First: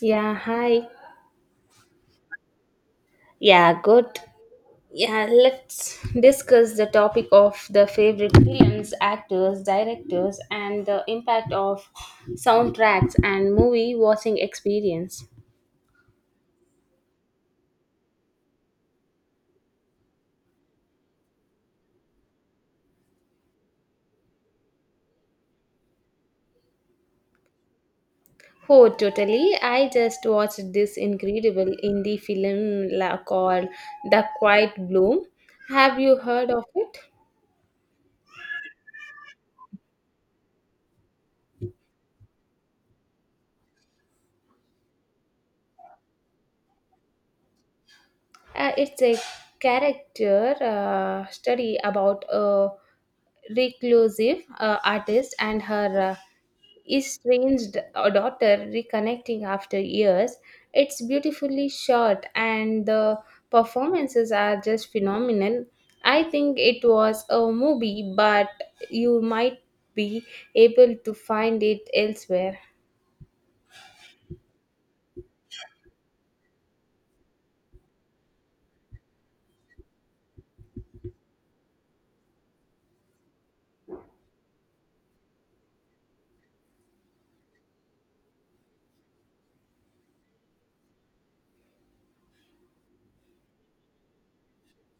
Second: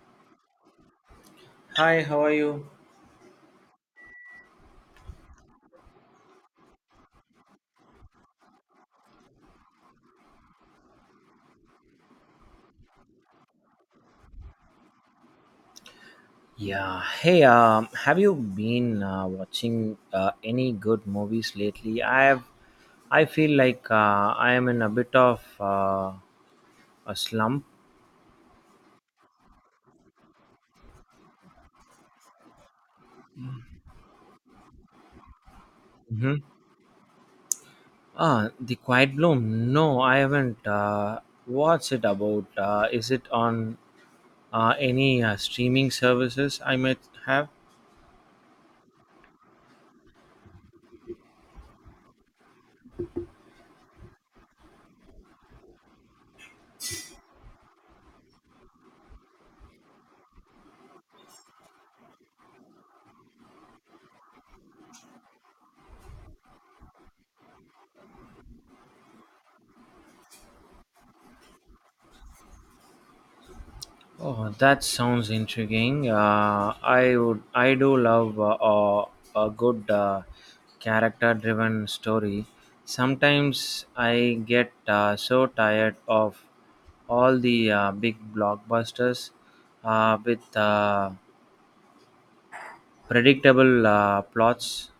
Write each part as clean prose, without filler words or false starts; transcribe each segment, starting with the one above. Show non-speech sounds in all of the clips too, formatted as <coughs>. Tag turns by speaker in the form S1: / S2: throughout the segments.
S1: Yeah, hi.
S2: Hi, how are you?
S1: Yeah, good. Yeah, let's discuss the topic of the favorite films, actors, directors, and the impact of soundtracks and movie watching experience.
S2: Yeah. Hey, have you been watching any good movies lately? I have. I feel like I am in a bit of a slump.
S1: Oh, totally. I just watched this incredible indie film called The Quiet Bloom. Have you
S2: hmm
S1: heard of it?
S2: Ah, The Quiet Bloom. No, I haven't. What's it about? Is it on any streaming services I might have?
S1: It's a character study about a reclusive artist and her estranged daughter reconnecting after years. It's beautifully shot, and the performances are just phenomenal. I think it was a movie, but you might be able to find it elsewhere.
S2: Oh, that sounds intriguing. I do love a good character-driven story. Sometimes I get so tired of all the big blockbusters with predictable plots.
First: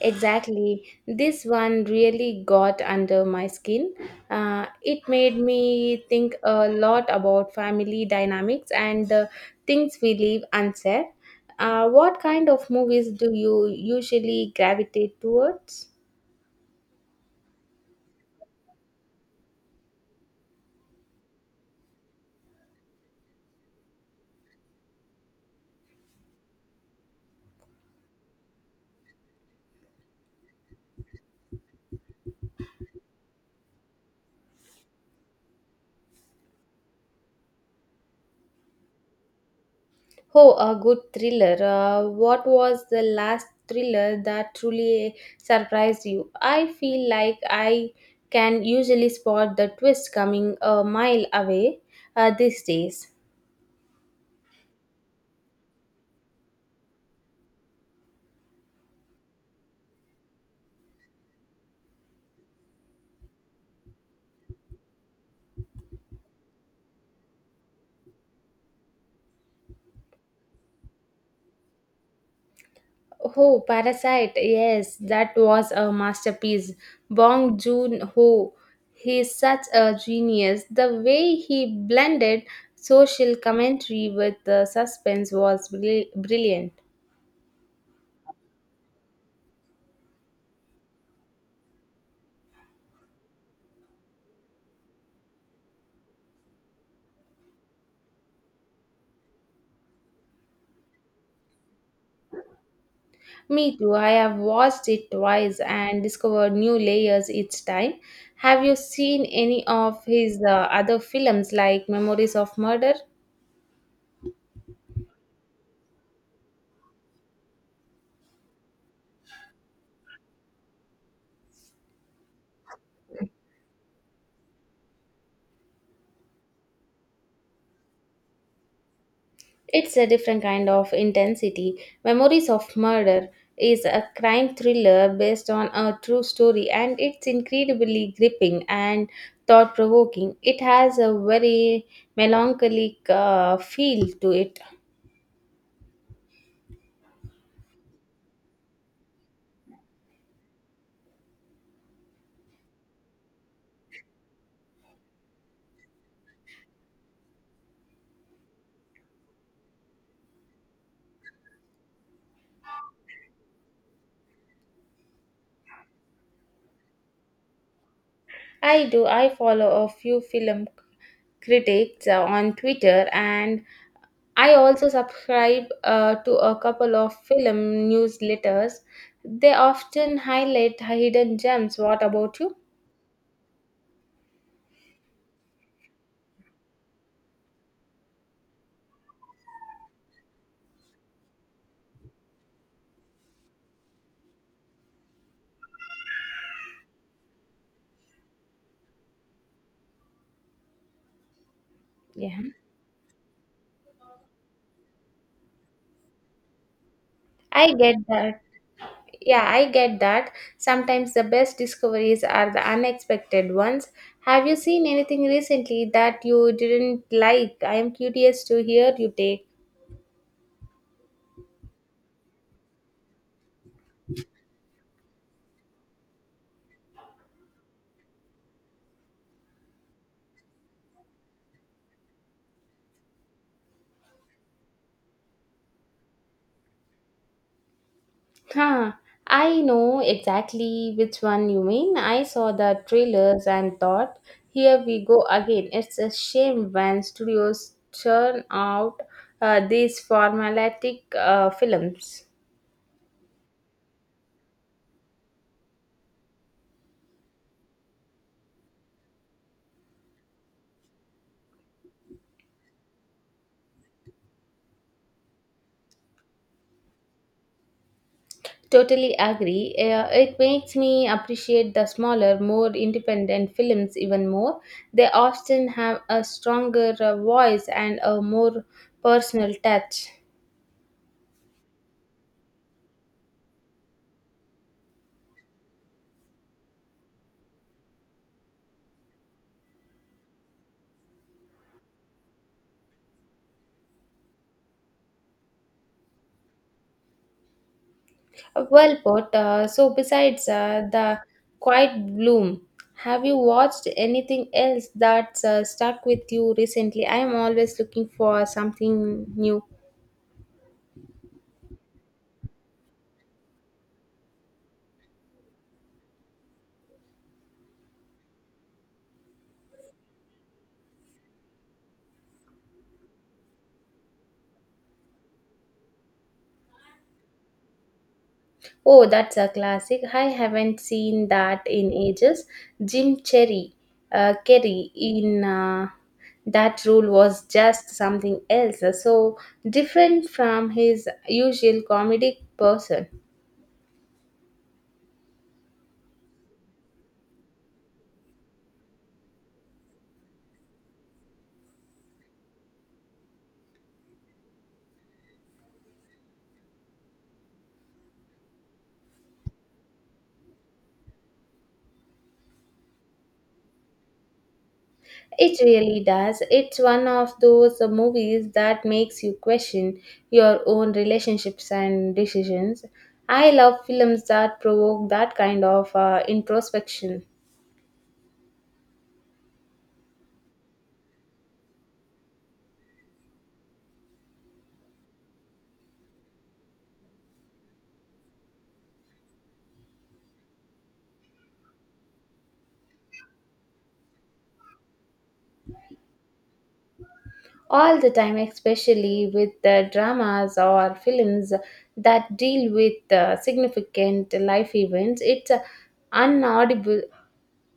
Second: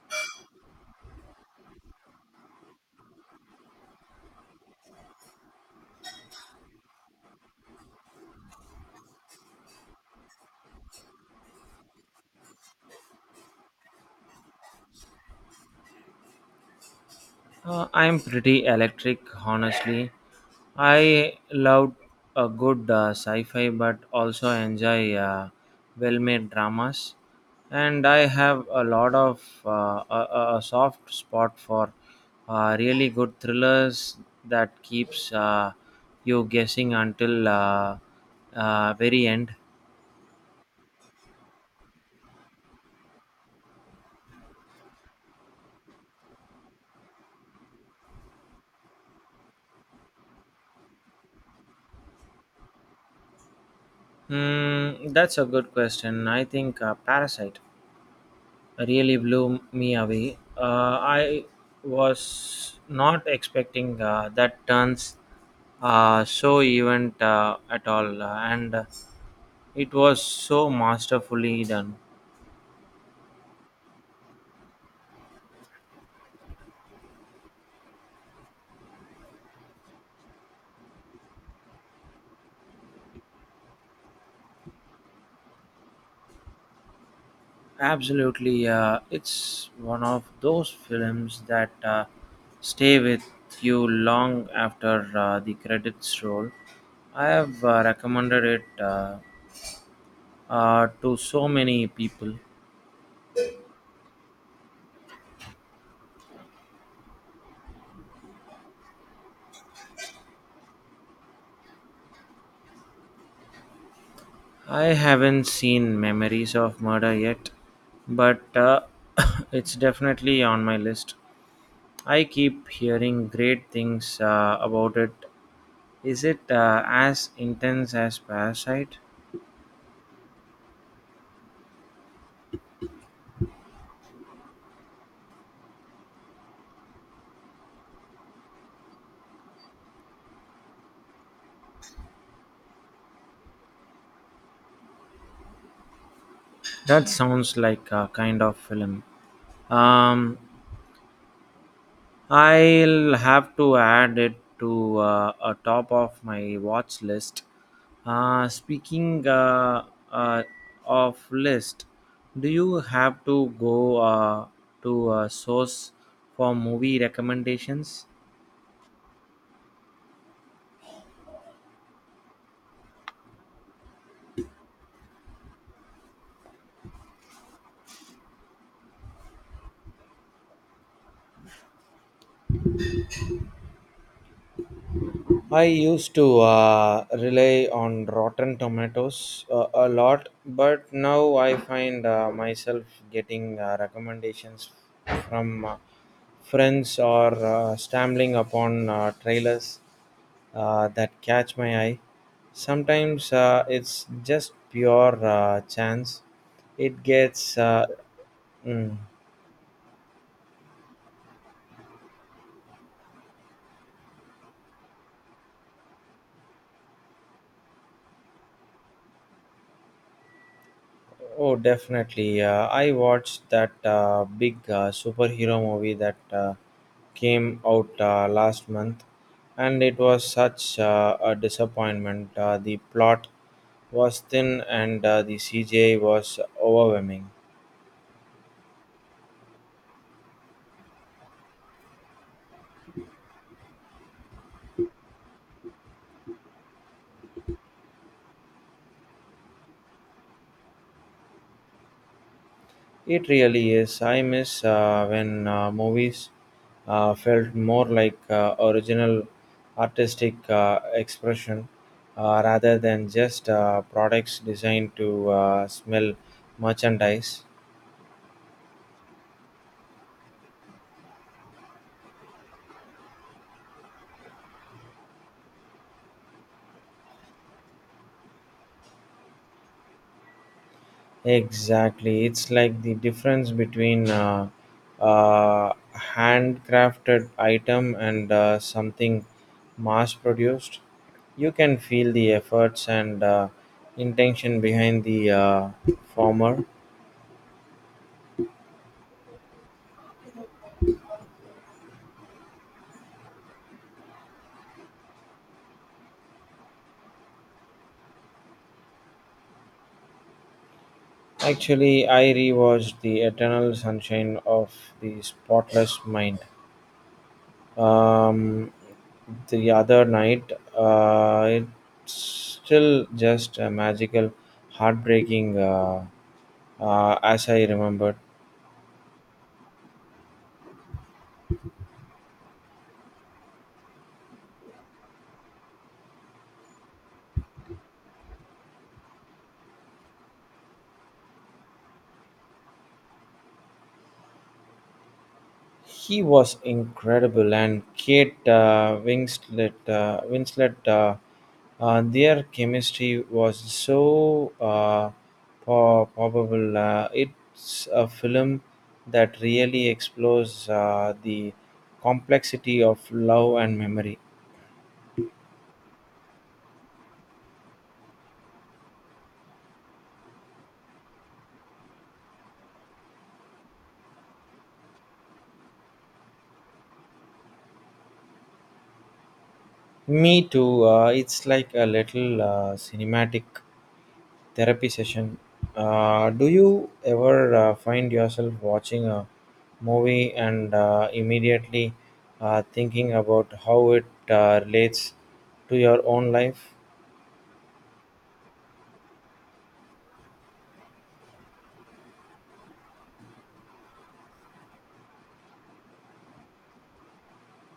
S1: Exactly. This one really got under my skin. It made me think a lot about family dynamics and the things we leave unsaid. What kind of movies do you usually gravitate towards?
S2: I'm pretty electric, honestly. I love a good sci fi, but also enjoy well made dramas. And I have a lot of a soft spot for really good thrillers that keeps you guessing until very end.
S1: Oh, a good thriller. What was the last thriller that truly surprised you? I feel like I can usually spot the twist coming a mile away these days.
S2: That's a good question. I think Parasite. Really blew me away. I was not expecting that turns so event at all, and it was so masterfully done.
S1: Oh, Parasite. Yes, that was a masterpiece. Bong Joon-ho, he's such a genius. The way he blended social commentary with the suspense was brilliant.
S2: Absolutely, it's one of those films that stay with you long after the credits roll. I have recommended it to so many people.
S1: Me too. I have watched it twice and discovered new layers each time. Have you seen any of his other films like Memories of Murder?
S2: I haven't seen Memories of Murder yet, but <coughs> it's definitely on my list. I keep hearing great things about it. Is it as intense as Parasite?
S1: It's a different kind of intensity. Memories of Murder is a crime thriller based on a true story, and it's incredibly gripping and thought provoking. It has a very melancholic feel to it.
S2: That sounds like a kind of film. Um, I'll have to add it to a top of my watch list. Speaking uh, of list, do you have to go to a source for movie recommendations?
S1: I do, I follow a few film critics on Twitter, and I also subscribe to a couple of film newsletters. They often highlight hidden gems. What about you?
S2: I used to rely on Rotten Tomatoes a lot, but now I find myself getting recommendations from friends or stumbling upon trailers that catch my eye.
S1: Yeah,
S2: Sometimes it's just pure chance. It gets.
S1: I get that.
S2: Mm.
S1: Yeah, I get that. Sometimes the best discoveries are the unexpected ones. Have you seen anything recently that you didn't like? I am curious to hear you take.
S2: Oh, definitely. I watched that big superhero movie that came out last month, and it was such a disappointment. The plot was thin, and the CGI was overwhelming.
S1: Huh. I know exactly which one you mean. I saw the trailers and thought, here we go again. It's a shame when studios churn out these formulatic films.
S2: It really is. I miss when movies felt more like original artistic expression rather than just products designed to smell merchandise.
S1: Totally agree. It makes me appreciate the smaller, more independent films even more. They often have a stronger voice and a more personal touch.
S2: Exactly. It's like the difference between a uh, uh, handcrafted item and something mass produced. You can feel the efforts and intention behind the former.
S1: Well put. So, besides the Quiet Bloom, have you watched anything else that's stuck with you recently? I am always looking for something new.
S2: Actually, I rewatched The Eternal Sunshine of the Spotless Mind um, the other night. It's still just a magical, heartbreaking. As I remembered.
S1: Oh, that's a classic. I haven't seen that in ages. Jim Cherry, Kerry in that role was just something else, so different from his usual comedic person.
S2: He was incredible, and Kate Winslet, their chemistry was so probable. It's a film that really explores the complexity of love and memory.
S1: It really does. It's one of those movies that makes you question your own relationships and decisions. I love films that provoke that kind of introspection.
S2: Me too. It's like a little cinematic therapy session. Do you ever find yourself watching a movie and immediately thinking about how it relates to your own life?
S1: All the time, especially with the dramas or films that deal with significant life events. It's unaudible,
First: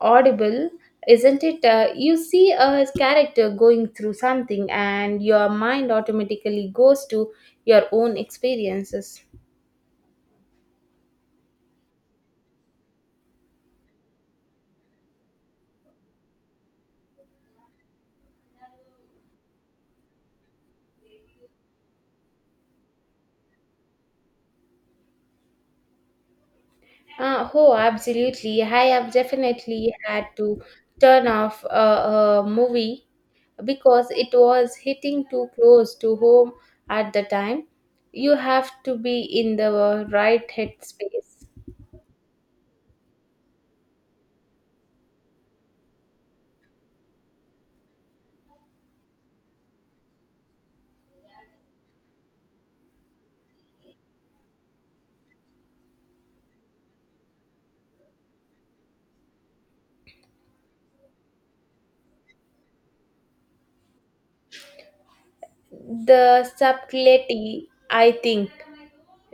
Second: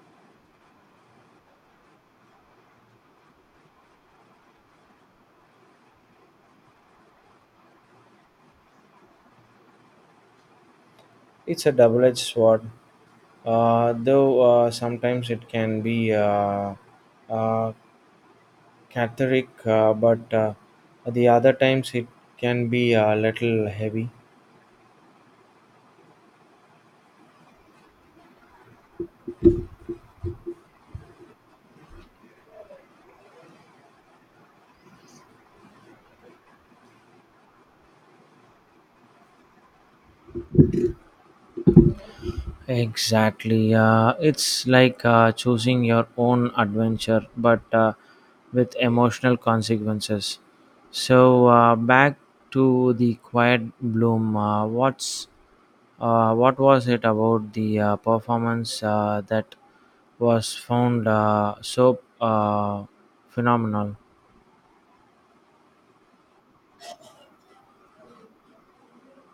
S1: audible, isn't it? You see a character going through something, and your mind automatically goes to your own experiences.
S2: It's a double edged sword, though sometimes it can be uh, cathartic, but the other times it can be a little heavy.
S1: Oh, absolutely. I have definitely had to turn off a movie because it was hitting too close to home at the time. You have to be in the right headspace.
S2: Exactly. It's like choosing your own adventure, but with emotional consequences. So back to the quiet bloom. What was it about the performance that was found so phenomenal?
S1: The subtlety, I think.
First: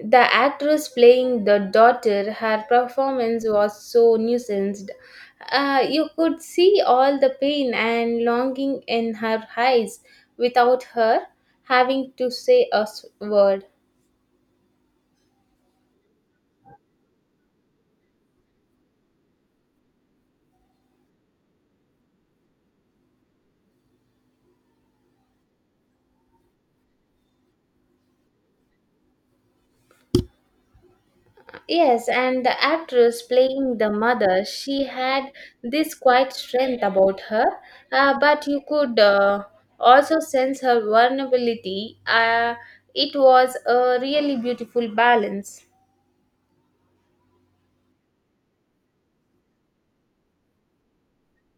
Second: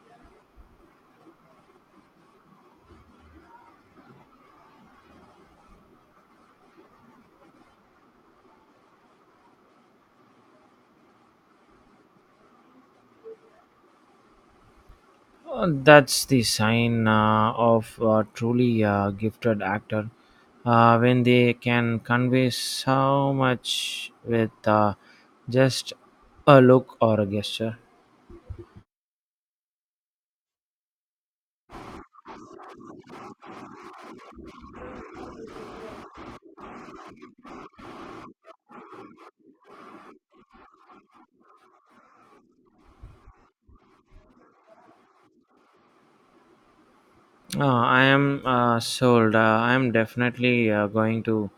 S1: The actress playing the daughter, her performance was so nuanced. You could see all the pain and longing in her eyes without her having to say word.
S2: That's the sign of a truly gifted actor when they can convey so much with just a look or a gesture.
S1: Yes, and the actress playing the mother, she had this quiet strength about her, but you could also sense her vulnerability. It was a really beautiful balance.
S2: Uh, I am sold. I am definitely going to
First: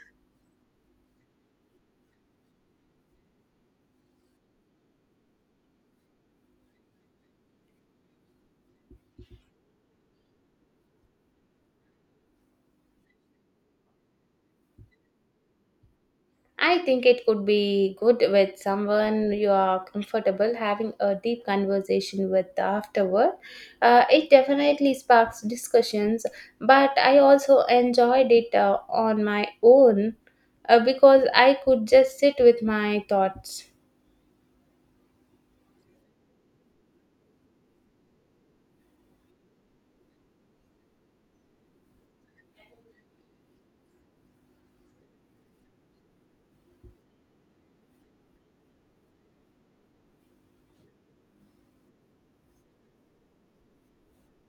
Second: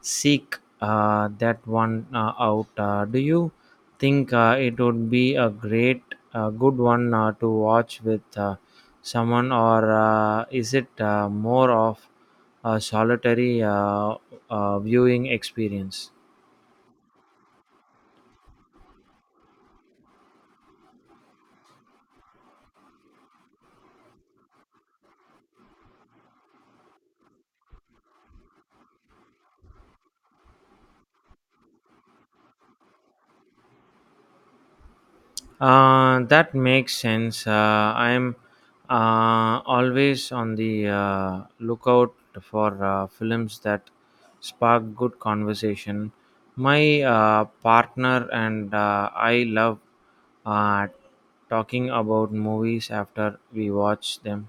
S2: seek that one out. Do you think it would be a good one to watch with someone, or is it more of a solitary viewing experience?
S1: I think it could be good with someone you are comfortable having a deep conversation with afterward. It definitely sparks discussions, but I also enjoyed it on my own because I could just sit with my thoughts.
S2: That makes sense. I'm always on the lookout for films that spark good conversation. My partner and I love uh, talking about movies after we watch them.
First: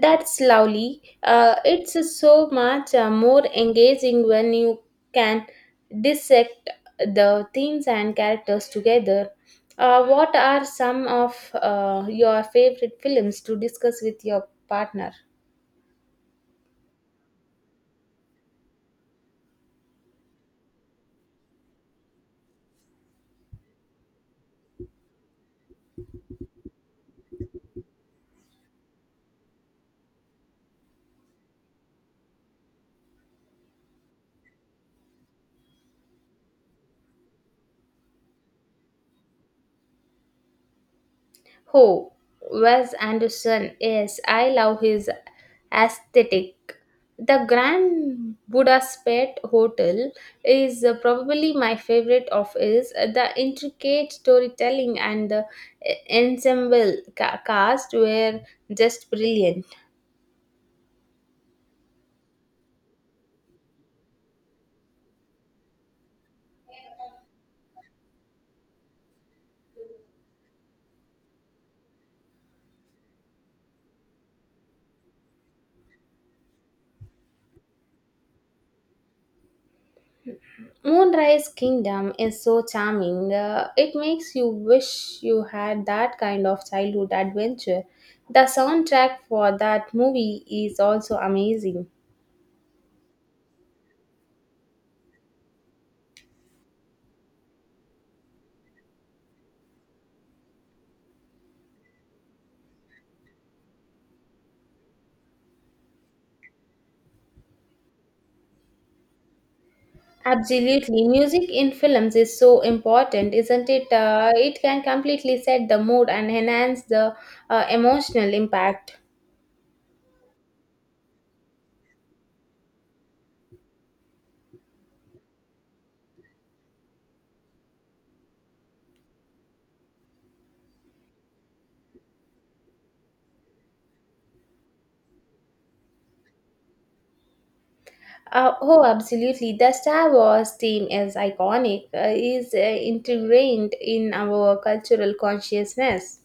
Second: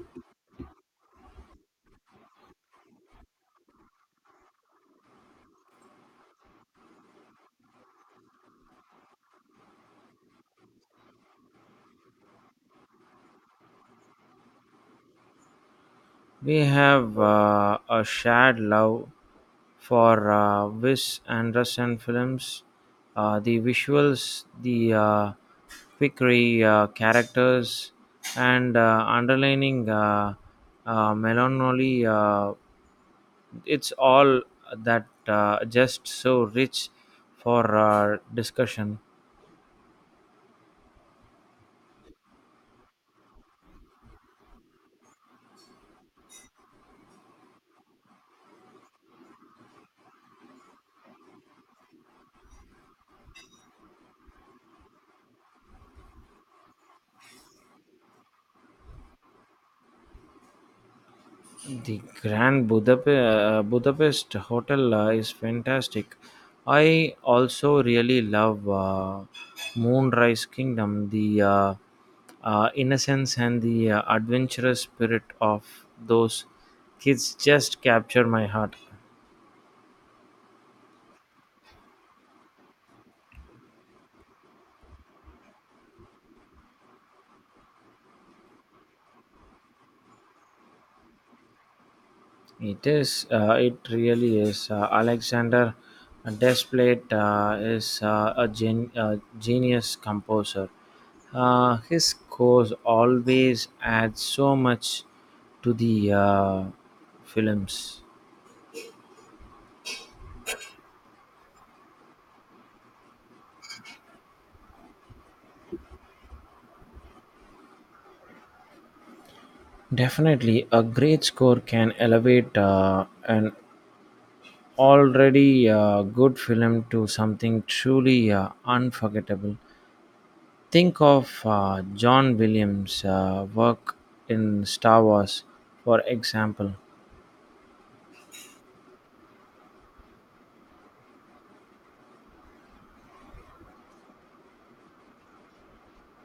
S1: That's lovely. It's so much more engaging when you can dissect the themes and characters together. What are some of your favorite films to discuss with your partner?
S2: We have a shared love for Wes Anderson films. The visuals, the quickery characters, and underlining melancholy, it's all that just so rich for discussion.
S1: Oh, Wes Anderson. Yes, I love his aesthetic. The Grand Budapest Hotel is probably my favorite of his. The intricate storytelling and the ensemble cast were just brilliant.
S2: The Grand Budapest Hotel is fantastic. I also really love Moonrise Kingdom, the innocence and the adventurous spirit of those kids just capture my heart.
S1: Moonrise Kingdom is so charming. It makes you wish you had that kind of childhood adventure. The soundtrack for that movie is also amazing.
S2: It is. It really is. Alexander Desplat is a genius composer. His scores always add so much to the films.
S1: Absolutely. Music in films is so important, isn't it? It can completely set the mood and enhance the emotional impact.
S2: Definitely, a great score can elevate an already good film to something truly unforgettable. Think of John Williams' work in Star Wars, for example.
S1: Oh, absolutely. The Star Wars theme is iconic, is ingrained in our cultural consciousness.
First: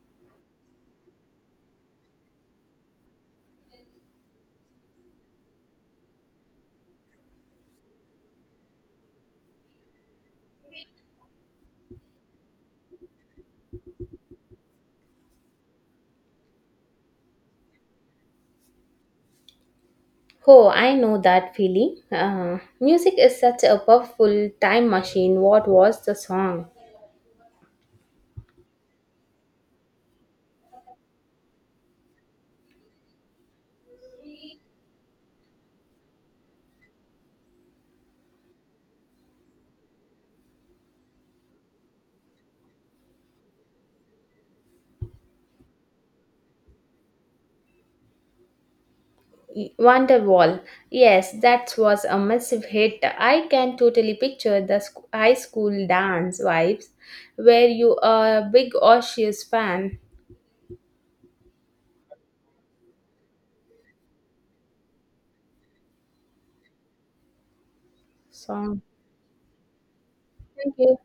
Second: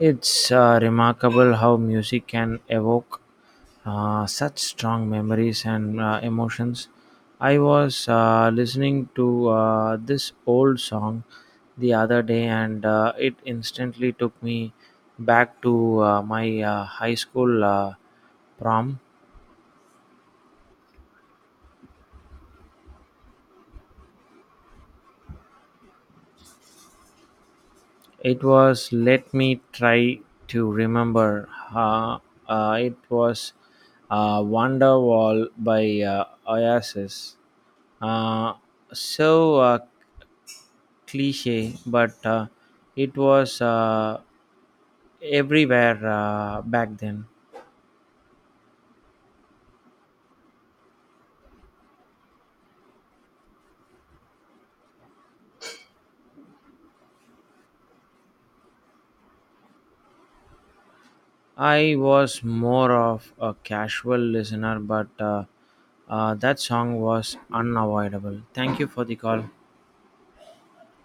S2: It's remarkable how music can evoke such strong memories and emotions. I was listening to this old song the other day, and it instantly took me back to my high school prom.
S1: Oh, I know that feeling. Music is such a powerful time machine. What was the song?
S2: It was, let me try to remember. Uh, it was Wonderwall by Oasis. Uh, so cliche, but it was everywhere back then.
S1: Wonderwall. Yes, that was a massive hit. I can totally picture the high school dance vibes. Were you a big Osseous fan?
S2: I was more of a casual listener, but that song was unavoidable. Thank
S1: Song.
S2: you for the call.
S1: Thank you.